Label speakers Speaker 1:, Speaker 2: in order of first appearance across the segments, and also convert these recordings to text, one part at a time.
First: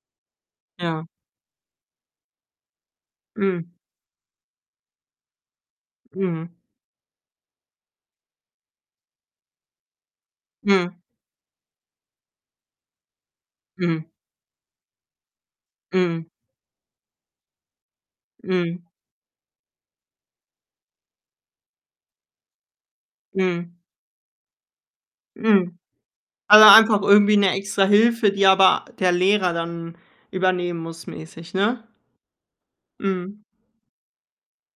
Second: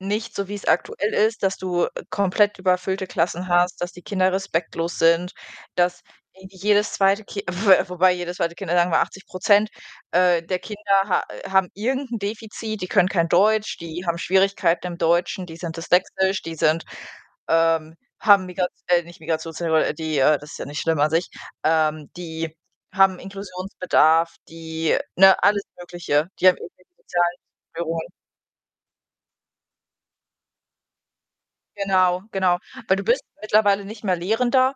Speaker 1: Nicht so, wie 's
Speaker 2: Ja.
Speaker 1: aktuell ist, dass du, äh, komplett überfüllte Klassen
Speaker 2: Mhm.
Speaker 1: hast, dass die Kinder respektlos sind, dass j
Speaker 2: Mhm.
Speaker 1: jedes 2. Ki wobei jedes 2. Kind, [unintelligible] sagen wir 80 % äh, der Kinder
Speaker 2: Mhm.
Speaker 1: ha äh, haben irgend 'nen Defizit, die können kein Deutsch, die
Speaker 2: Mhm.
Speaker 1: haben Schwierigkeiten im Deutschen, die sind
Speaker 2: Mhm.
Speaker 1: dyslexisch, die sind, ähm haben Migrat
Speaker 2: Mhm.
Speaker 1: äh, nicht Migrationshintergrund, äh, die, äh das ist ja nicht schlimm an sich. Ähm, die haben
Speaker 2: Mhm.
Speaker 1: Inklusionsbedarf, die ne, alles
Speaker 2: Mhm.
Speaker 1: Mögliche. Die haben
Speaker 2: Aber
Speaker 1: irgendwelche
Speaker 2: einfach irgendwie
Speaker 1: sozialen
Speaker 2: 'ne
Speaker 1: Störungen.
Speaker 2: Extrahilfe, die aber der Lehrer dann übernehmen muss mäßig, ne?
Speaker 1: Genau, genau. Weil du bist
Speaker 2: Mhm.
Speaker 1: mittlerweile nicht mehr Lehrender,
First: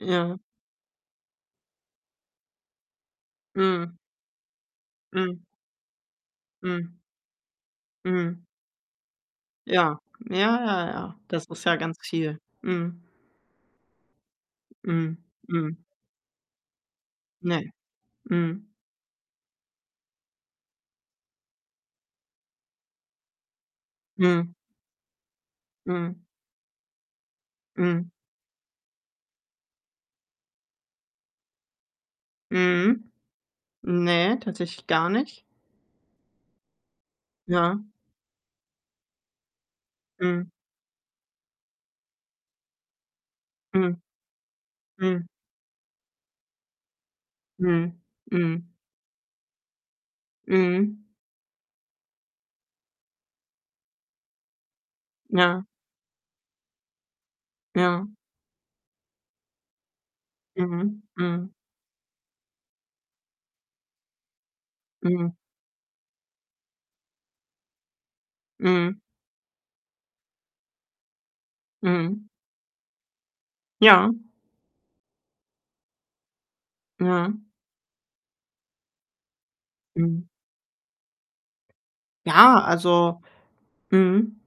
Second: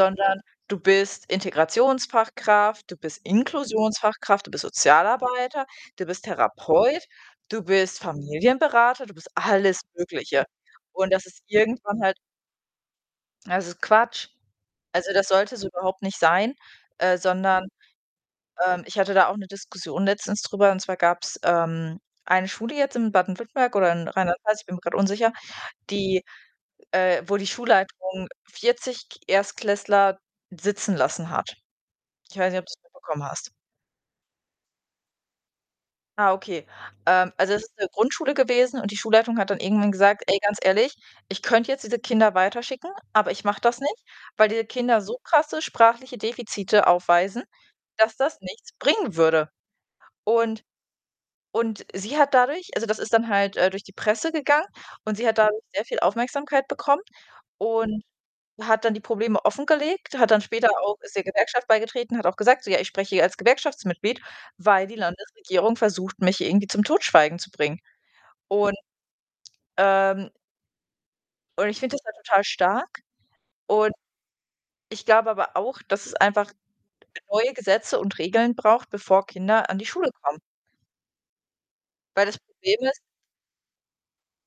Speaker 2: Ja.
Speaker 1: du bist Integrationsfachkraft, du bist
Speaker 2: Mhm.
Speaker 1: Inklusionsfachkraft, du bist
Speaker 2: Mhm.
Speaker 1: Sozialarbeiter, du bist
Speaker 2: Mhm.
Speaker 1: Therapeut, du bist
Speaker 2: Mhm.
Speaker 1: Familienberater. Du bist alles
Speaker 2: Ja. Ja,
Speaker 1: Mögliche.
Speaker 2: ja,
Speaker 1: Und
Speaker 2: ja.
Speaker 1: das ist
Speaker 2: Das ist ja ganz
Speaker 1: irgendwann halt
Speaker 2: viel. Mhm.
Speaker 1: Es ist Quatsch. Also,
Speaker 2: Mhm.
Speaker 1: das sollte so
Speaker 2: Mhm.
Speaker 1: überhaupt nicht sein, äh,
Speaker 2: Ne,
Speaker 1: sondern
Speaker 2: mhm.
Speaker 1: ähm, ich hatte da auch 'ne Diskussion letztens drüber, und zwar gab 's, ähm, eine Schule jetzt in Baden-Württemberg oder in Rheinland
Speaker 2: Mhm.
Speaker 1: Pfalz, ich bin mir grad unsicher,
Speaker 2: Mhm.
Speaker 1: die, äh wo die
Speaker 2: Mhm.
Speaker 1: Schulleitung 40 K Erstklässler sitzen lassen hat. Ich weiß nicht, ob du es
Speaker 2: Mhm.
Speaker 1: mitbekommen hast.
Speaker 2: Ne, tatsächlich gar nicht.
Speaker 1: Ah, okay. Ähm, also, es ist
Speaker 2: Ja.
Speaker 1: 'ne Grundschule gewesen und die Schulleitung hat dann irgendwann gesagt: „Ey,
Speaker 2: Mhm.
Speaker 1: ganz ehrlich, ich könnte jetzt diese Kinder weiterschicken, aber ich mache das
Speaker 2: Mhm.
Speaker 1: nicht, weil diese Kinder so
Speaker 2: Mhm.
Speaker 1: krasse sprachliche Defizite aufweisen,
Speaker 2: Mhm.
Speaker 1: dass das
Speaker 2: Mhm.
Speaker 1: nichts bringen würde.“ Und
Speaker 2: Mhm.
Speaker 1: und sie hat dadurch also, das ist dann halt, äh, durch die Presse gegangen und sie hat dadurch
Speaker 2: Ja.
Speaker 1: sehr viel Aufmerksamkeit bekommen und
Speaker 2: Ja.
Speaker 1: hat dann die Probleme offengelegt, hat dann später auch
Speaker 2: Mhm.
Speaker 1: ist der
Speaker 2: Mhm.
Speaker 1: Gewerkschaft beigetreten, hat auch gesagt, so: „Ja, ich spreche hier als Gewerkschaftsmitglied, weil die
Speaker 2: Mhm.
Speaker 1: Landesregierung versucht, mich irgendwie zum Totschweigen zu bringen.“ Und,
Speaker 2: Mhm.
Speaker 1: ähm und ich finde das da
Speaker 2: Mhm.
Speaker 1: total stark und
Speaker 2: Ja.
Speaker 1: ich glaube aber auch, dass es einfach
Speaker 2: Ja.
Speaker 1: neue Gesetze und Regeln braucht, bevor Kinder an die Schule
Speaker 2: Mhm.
Speaker 1: kommen. Weil das
Speaker 2: Ja,
Speaker 1: Problem ist
Speaker 2: also Mhm.